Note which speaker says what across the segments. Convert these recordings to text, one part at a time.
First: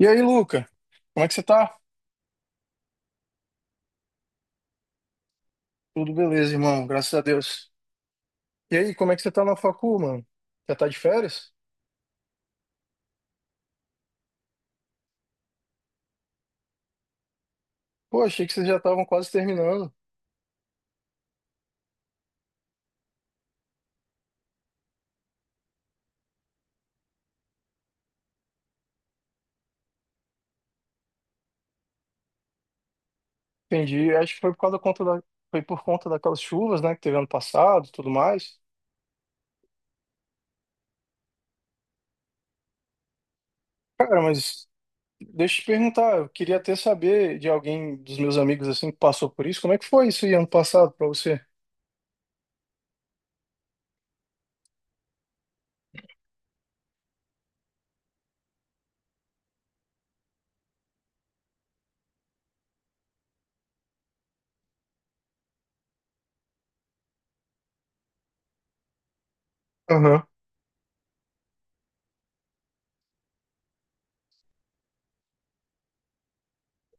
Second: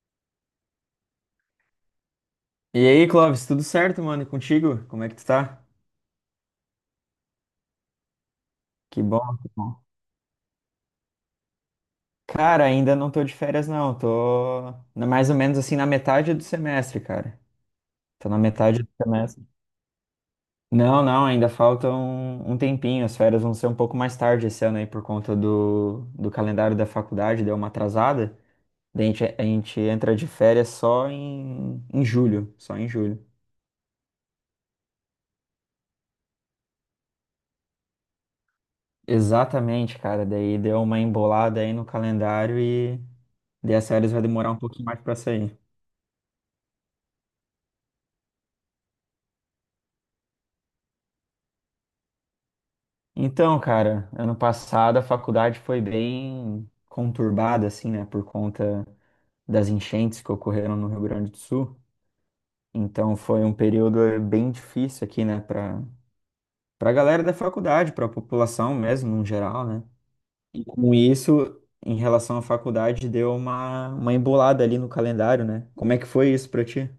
Speaker 1: E aí, Luca? Como é que você tá?
Speaker 2: E aí, Clóvis, tudo certo, mano? E contigo? Como é que tu tá?
Speaker 1: Tudo beleza, irmão, graças a Deus. E aí,
Speaker 2: Que
Speaker 1: como é que você
Speaker 2: bom,
Speaker 1: tá
Speaker 2: que
Speaker 1: na
Speaker 2: bom.
Speaker 1: facu, mano? Já tá de férias?
Speaker 2: Cara, ainda não tô de férias, não. Mais ou menos assim na metade do semestre, cara.
Speaker 1: Pô,
Speaker 2: Tô na
Speaker 1: achei que vocês já
Speaker 2: metade do
Speaker 1: estavam quase
Speaker 2: semestre.
Speaker 1: terminando.
Speaker 2: Não, não, ainda falta um tempinho. As férias vão ser um pouco mais tarde esse ano aí por conta do calendário da faculdade, deu uma atrasada. Daí a gente entra de férias só em julho, só em julho.
Speaker 1: Entendi. Acho que foi por causa da conta da... foi por conta daquelas chuvas, né, que teve ano passado, e tudo mais.
Speaker 2: Exatamente, cara. Daí deu uma embolada aí no calendário e daí as férias vai
Speaker 1: Cara,
Speaker 2: demorar um
Speaker 1: mas
Speaker 2: pouquinho mais pra
Speaker 1: deixa
Speaker 2: sair.
Speaker 1: eu te perguntar, eu queria até saber de alguém dos meus amigos assim que passou por isso, como é que foi isso aí ano passado pra você?
Speaker 2: Então, cara, ano passado a faculdade foi bem conturbada, assim, né, por conta das enchentes que ocorreram no Rio Grande do Sul. Então, foi um período bem difícil aqui, né, para a galera da faculdade, para a população mesmo, no geral, né. E com isso, em relação à faculdade, deu uma embolada ali no calendário, né. Como é que foi isso pra ti?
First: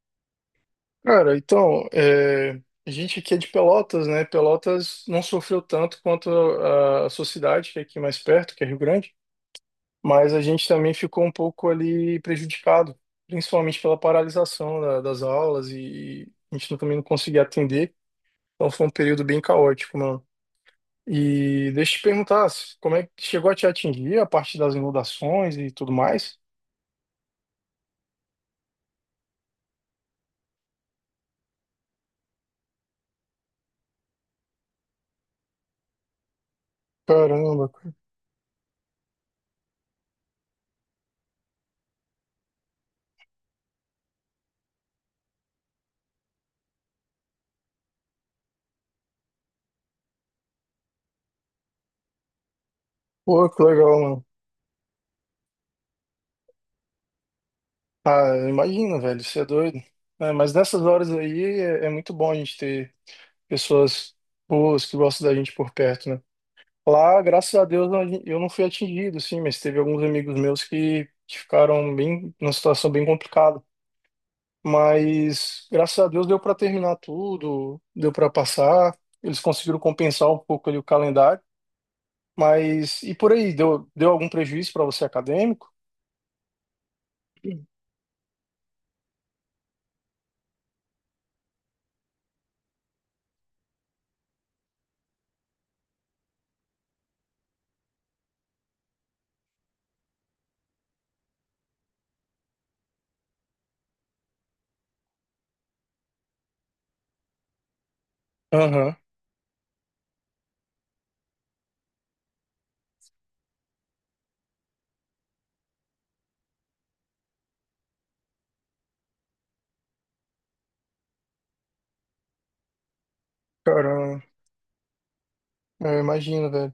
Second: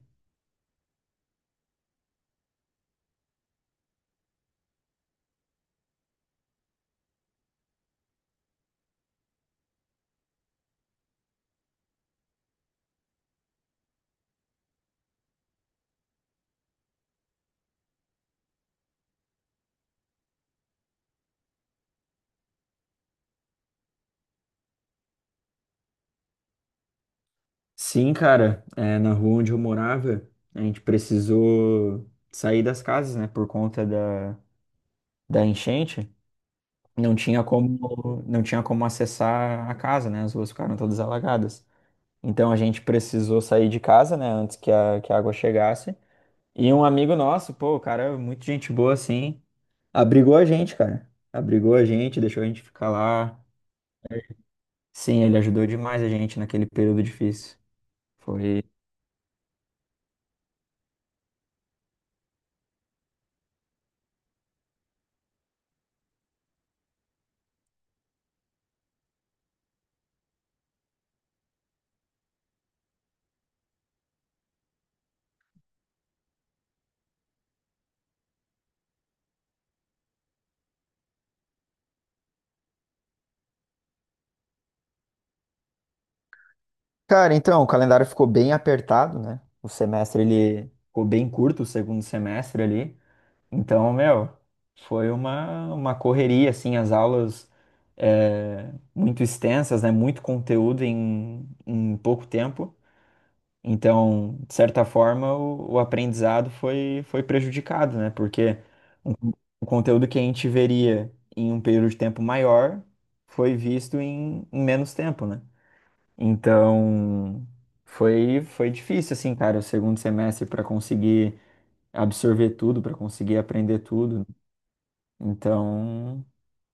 Speaker 1: Cara, então, é, a gente aqui é de Pelotas, né? Pelotas não sofreu tanto quanto a sua cidade, que é aqui mais perto, que é Rio Grande, mas a gente também ficou um pouco ali prejudicado, principalmente pela paralisação das aulas e, a gente também não conseguia atender. Então foi um período bem caótico, mano. E deixa eu te perguntar, como é que chegou a te atingir a parte das inundações e tudo mais?
Speaker 2: Sim, cara, é, na rua onde eu morava, a gente precisou sair das casas, né, por conta da enchente. Não tinha
Speaker 1: Caramba, cara.
Speaker 2: como, não tinha como acessar a casa, né? As ruas ficaram todas alagadas. Então a gente precisou sair de casa, né? Antes que a água chegasse. E um amigo nosso, pô, o cara, é muito gente boa assim, abrigou a gente, cara. Abrigou a gente, deixou a gente ficar lá.
Speaker 1: Pô, que legal, mano.
Speaker 2: Sim, ele ajudou demais a gente naquele período difícil.
Speaker 1: Ah, eu
Speaker 2: Foi.
Speaker 1: imagino, velho, você é doido. É, mas nessas horas aí é muito bom a gente ter pessoas boas que gostam da gente por perto, né? Lá, graças a Deus, eu não fui atingido, sim, mas teve alguns amigos meus que ficaram bem, numa situação bem complicada. Mas graças a Deus deu para terminar tudo, deu para passar, eles conseguiram compensar um pouco ali o calendário. Mas e por aí, deu algum prejuízo para você acadêmico?
Speaker 2: Cara, então, o calendário ficou bem apertado, né? O semestre ele ficou bem curto, o segundo semestre ali. Então, meu, foi uma correria, assim, as aulas muito extensas, né? Muito conteúdo em pouco tempo. Então, de certa forma, o aprendizado foi prejudicado, né? Porque
Speaker 1: Aham.
Speaker 2: um, o conteúdo que a gente veria em um período de tempo maior foi visto em menos tempo, né? Então, foi difícil, assim, cara, o segundo semestre para conseguir absorver tudo, para conseguir aprender
Speaker 1: Caramba,
Speaker 2: tudo.
Speaker 1: eu
Speaker 2: Então,
Speaker 1: imagino, velho.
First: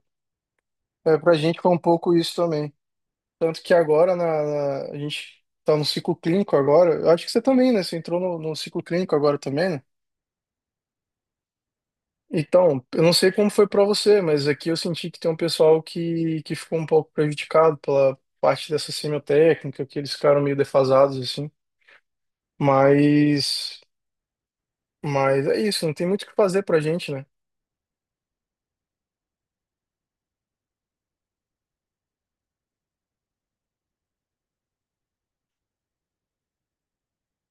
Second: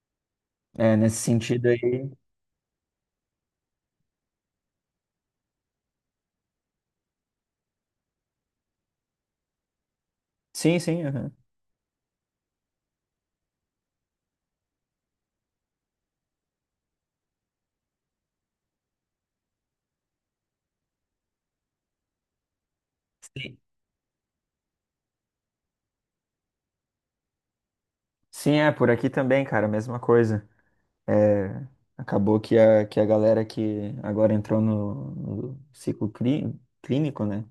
Speaker 1: É,
Speaker 2: nesse
Speaker 1: pra gente
Speaker 2: sentido
Speaker 1: foi um
Speaker 2: aí.
Speaker 1: pouco isso também. Tanto que agora a gente tá no ciclo clínico agora. Eu acho que você também, né? Você entrou no ciclo clínico agora também, né?
Speaker 2: Sim, sim, aham.
Speaker 1: Então, eu não sei como foi pra você, mas aqui eu senti que tem um pessoal que ficou um pouco prejudicado pela parte dessa semiotécnica, que eles ficaram meio defasados, assim.
Speaker 2: Sim,
Speaker 1: Mas, mas é isso, não tem muito o que fazer pra gente, né?
Speaker 2: sim, é, por aqui também, cara, mesma coisa. É, acabou que a galera que agora entrou no ciclo clínico, né?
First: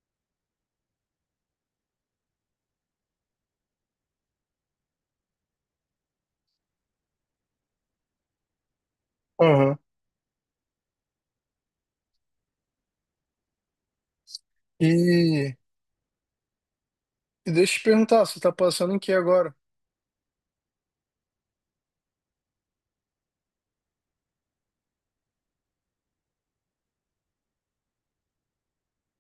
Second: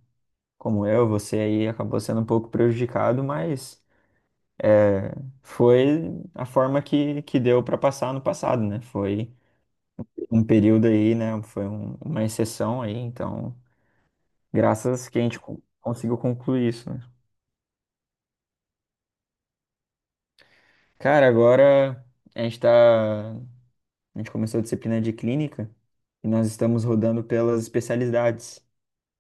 Speaker 2: Como eu, você aí acabou sendo um pouco prejudicado, mas é, foi a forma que deu para passar no passado, né? Foi
Speaker 1: Aham.
Speaker 2: um período aí, né? Uma exceção aí, então, graças que a gente
Speaker 1: E,
Speaker 2: conseguiu concluir isso, né?
Speaker 1: e deixa eu te perguntar, você tá passando em que agora?
Speaker 2: Cara, agora a gente tá. A gente começou a disciplina de clínica e nós estamos rodando pelas especialidades.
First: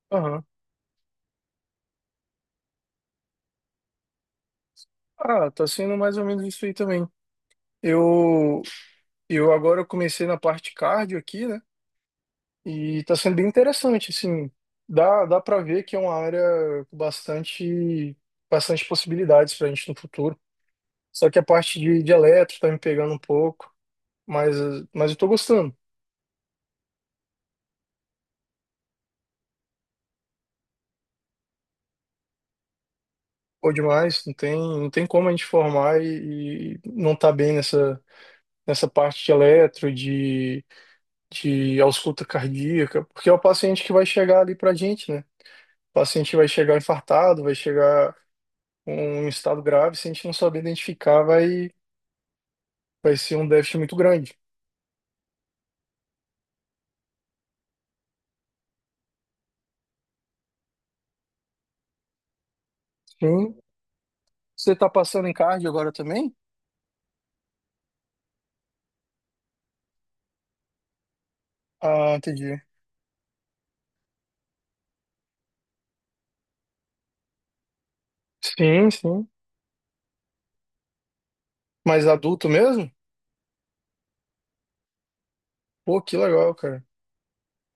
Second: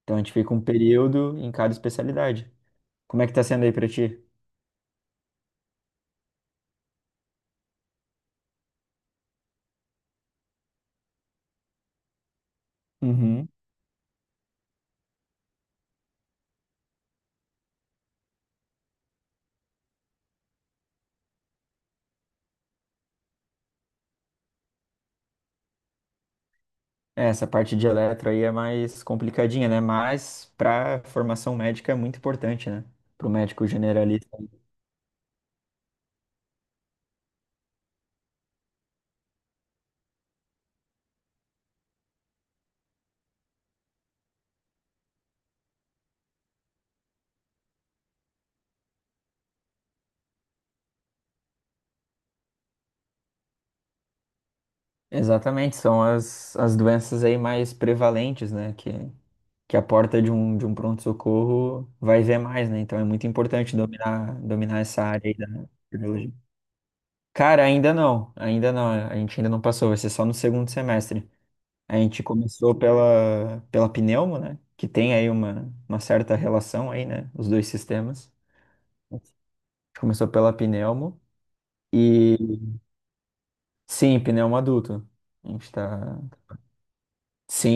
Speaker 2: Então a gente
Speaker 1: Aham.
Speaker 2: fica um período em cada especialidade. Como é que tá sendo aí pra ti?
Speaker 1: Ah, tá sendo mais ou menos isso aí também. Eu, Eu agora comecei na parte cardio aqui, né? E tá sendo bem
Speaker 2: Uhum.
Speaker 1: interessante, assim. Dá para ver que é uma área com bastante, bastante possibilidades pra gente no futuro. Só que a parte de eletro tá me pegando um pouco, mas, mas eu tô gostando.
Speaker 2: É, essa parte de eletro aí é mais complicadinha, né? Mas pra formação médica é muito importante, né? Pro médico
Speaker 1: Pô, demais,
Speaker 2: generalista.
Speaker 1: não tem como a gente formar e não tá bem nessa, nessa parte de eletro, de ausculta cardíaca, porque é o paciente que vai chegar ali pra gente, né? O paciente vai chegar infartado, vai chegar um estado grave, se a gente não saber identificar, vai, vai ser um déficit muito grande.
Speaker 2: Exatamente, são as doenças aí mais prevalentes, né? Que a porta de um pronto-socorro vai ver mais, né? Então é muito
Speaker 1: Sim.
Speaker 2: importante dominar,
Speaker 1: Você
Speaker 2: dominar
Speaker 1: tá
Speaker 2: essa
Speaker 1: passando
Speaker 2: área
Speaker 1: em
Speaker 2: aí da
Speaker 1: cardio agora também?
Speaker 2: cardiologia. Cara, ainda não, a gente ainda não passou, vai ser só no segundo semestre. A
Speaker 1: Ah,
Speaker 2: gente
Speaker 1: entendi.
Speaker 2: começou pela pneumo, né? Que tem aí uma certa relação aí, né? Os dois sistemas.
Speaker 1: Sim,
Speaker 2: A
Speaker 1: sim.
Speaker 2: gente começou pela pneumo
Speaker 1: Mas
Speaker 2: e
Speaker 1: adulto mesmo?
Speaker 2: sim, pneumo adulto. A gente
Speaker 1: Pô, que
Speaker 2: tá.
Speaker 1: legal, cara.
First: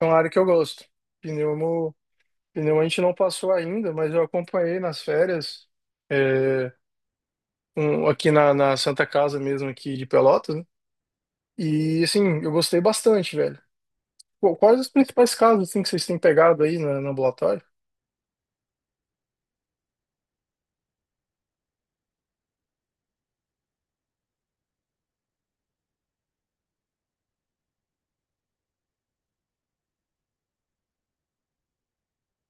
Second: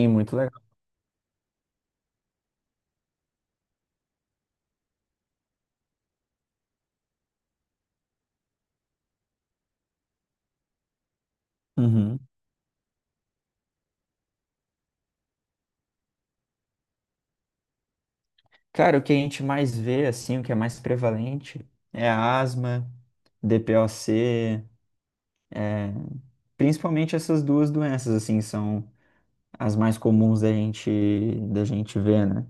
Speaker 1: É uma área
Speaker 2: muito
Speaker 1: que eu
Speaker 2: legal.
Speaker 1: gosto. Pneumo, pneumo a gente não passou ainda, mas eu acompanhei nas férias, é, aqui na Santa Casa mesmo, aqui de Pelotas, né? E,
Speaker 2: Uhum.
Speaker 1: assim, eu gostei bastante, velho. Pô, quais os principais casos, assim, que vocês têm pegado aí no ambulatório?
Speaker 2: Cara, o que a gente mais vê, assim, o que é mais prevalente é a asma, DPOC, principalmente essas duas doenças, assim, são as mais comuns da gente ver, né?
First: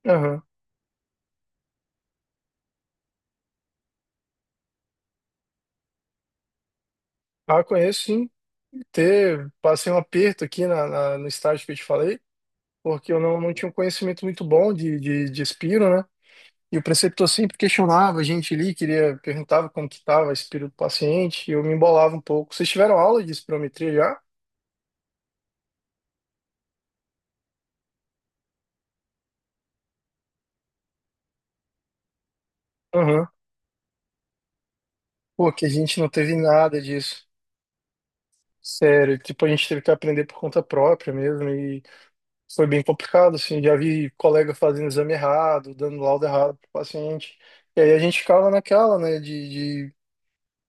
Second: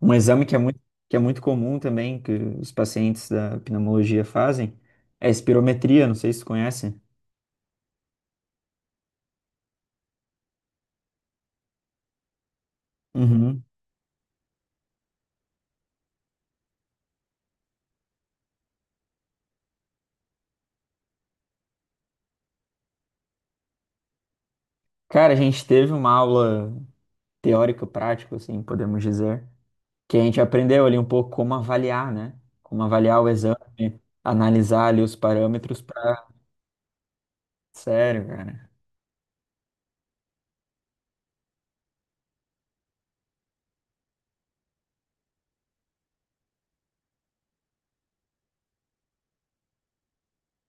Speaker 2: Um
Speaker 1: Aham.
Speaker 2: exame que é muito comum também, que os pacientes da pneumologia fazem, é a espirometria, não sei se você conhece.
Speaker 1: Ah, conheço, sim. Ter, passei um aperto aqui no estágio que eu te falei, porque eu não
Speaker 2: Uhum.
Speaker 1: tinha um conhecimento muito bom de Espiro, né? E o preceptor sempre questionava a gente ali, queria, perguntava como que estava a Espiro do paciente, e eu me embolava um pouco. Vocês tiveram aula de espirometria já?
Speaker 2: Cara, a gente teve uma aula teórica-prática, assim, podemos dizer, que a gente aprendeu ali um pouco como avaliar, né? Como avaliar
Speaker 1: Aham.
Speaker 2: o exame, analisar ali os
Speaker 1: Pô, que a
Speaker 2: parâmetros
Speaker 1: gente não
Speaker 2: para.
Speaker 1: teve nada disso.
Speaker 2: Sério, cara.
Speaker 1: Sério, tipo, a gente teve que aprender por conta própria mesmo, e foi bem complicado, assim, já vi colega fazendo exame errado, dando laudo errado pro paciente, e aí a gente ficava naquela, né,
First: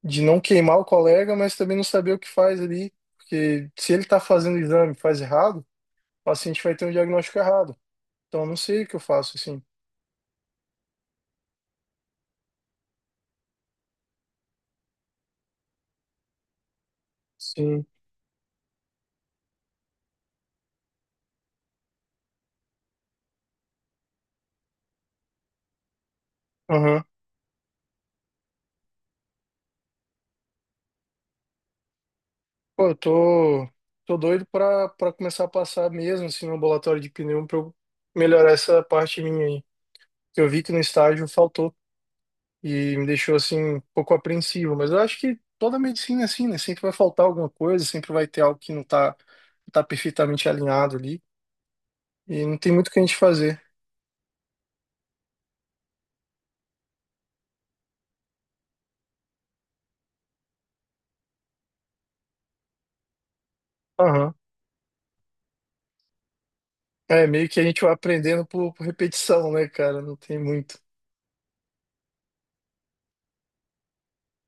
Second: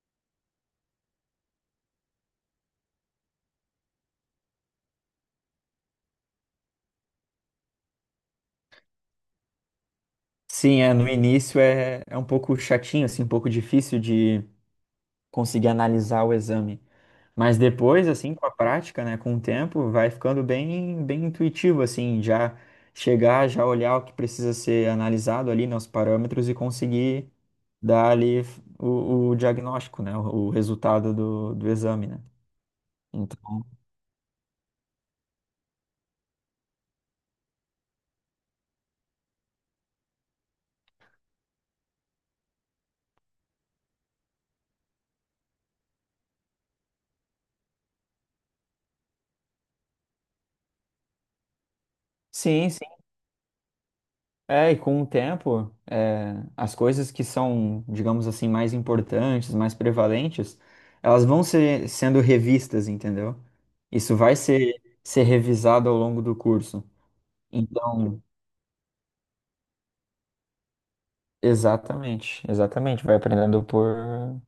Speaker 1: de não queimar o colega, mas também não saber o que faz ali, porque se ele está fazendo o exame e faz errado, o paciente vai ter um diagnóstico errado. Então eu não sei o que eu faço assim.
Speaker 2: Sim, é, no início é um pouco chatinho, assim, um pouco difícil de conseguir analisar o exame. Mas
Speaker 1: Sim.
Speaker 2: depois, assim, com a prática, né, com o tempo, vai ficando bem, bem intuitivo, assim, já chegar, já olhar o que precisa ser analisado ali, né, os parâmetros e
Speaker 1: Aham.
Speaker 2: conseguir dar ali o diagnóstico, né, o resultado do exame, né?
Speaker 1: Pô, eu
Speaker 2: Então,
Speaker 1: tô, tô doido pra começar a passar mesmo assim no ambulatório de pneu pra eu melhorar essa parte minha aí. Que eu vi que no estágio faltou e me deixou assim um pouco apreensivo, mas eu acho que toda medicina é assim, né? Sempre vai faltar alguma coisa, sempre vai ter algo que não tá, não tá perfeitamente alinhado ali e não
Speaker 2: sim,
Speaker 1: tem muito
Speaker 2: sim.
Speaker 1: o que a gente fazer.
Speaker 2: É, e com o tempo, as coisas que são, digamos assim, mais importantes, mais prevalentes, elas vão ser sendo revistas, entendeu? Isso
Speaker 1: Aham.
Speaker 2: vai ser revisado ao longo do curso.
Speaker 1: É, meio que a gente vai
Speaker 2: Então,
Speaker 1: aprendendo por repetição, né, cara? Não tem muito.
Speaker 2: exatamente, exatamente. Vai aprendendo por,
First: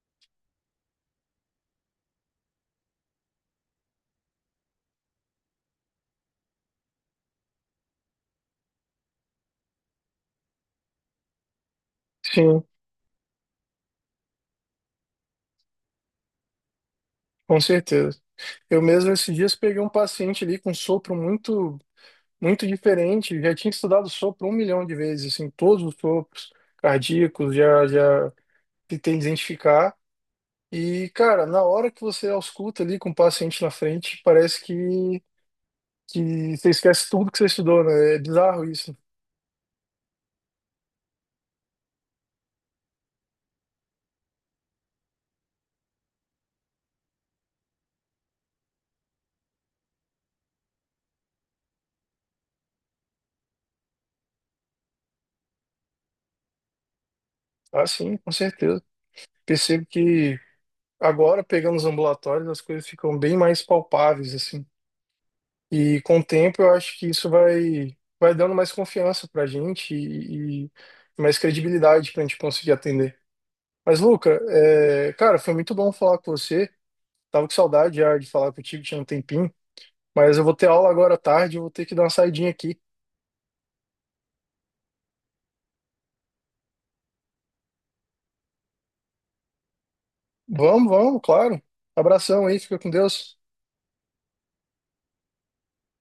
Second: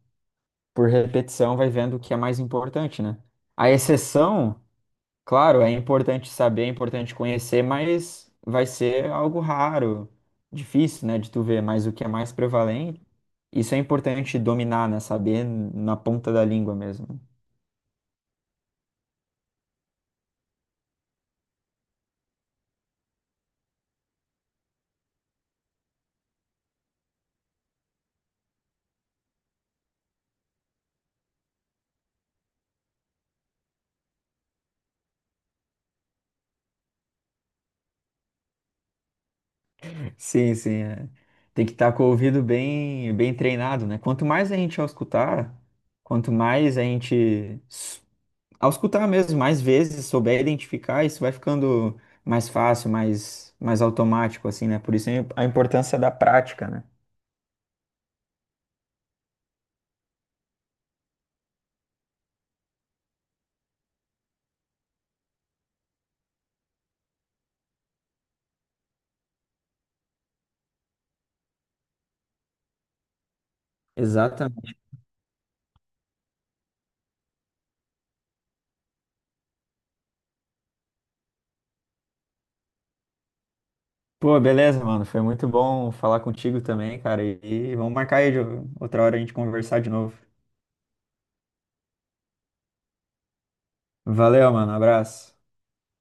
Speaker 2: por repetição, vai vendo o que é mais importante, né? A exceção. Claro, é importante saber, é importante conhecer, mas vai ser algo raro, difícil, né, de tu ver, mas o que é mais
Speaker 1: Sim,
Speaker 2: prevalente, isso é importante dominar, né, saber na ponta da língua mesmo.
Speaker 1: com certeza. Eu mesmo esses dias peguei um paciente ali com sopro muito, muito diferente. Já tinha estudado sopro um milhão de vezes, assim, todos os sopros cardíacos, já, já tentei identificar. E, cara, na hora que você ausculta ali com o paciente na frente, parece que você esquece tudo que você estudou, né? É bizarro isso.
Speaker 2: Sim, sim, é. Tem que estar com o ouvido bem, bem treinado, né? Quanto mais a gente auscultar, quanto mais a gente auscultar mesmo, mais vezes souber identificar, isso vai ficando mais fácil, mais automático, assim, né? Por isso a importância da prática, né?
Speaker 1: Ah, sim, com certeza. Percebo que agora, pegando os ambulatórios, as coisas ficam bem mais palpáveis, assim. E com o tempo, eu acho que isso vai, vai dando mais confiança pra gente e mais credibilidade pra gente conseguir atender. Mas, Luca,
Speaker 2: Exatamente.
Speaker 1: é, cara, foi muito bom falar com você. Tava com saudade já de falar contigo, tinha um tempinho. Mas eu vou ter aula agora à tarde, eu vou ter que dar uma saidinha aqui.
Speaker 2: Pô, beleza, mano. Foi muito bom falar contigo também, cara. E vamos marcar aí de outra hora a gente conversar de novo.
Speaker 1: Vamos, vamos, claro. Abração aí, fica com Deus.
Speaker 2: Valeu, mano. Abraço.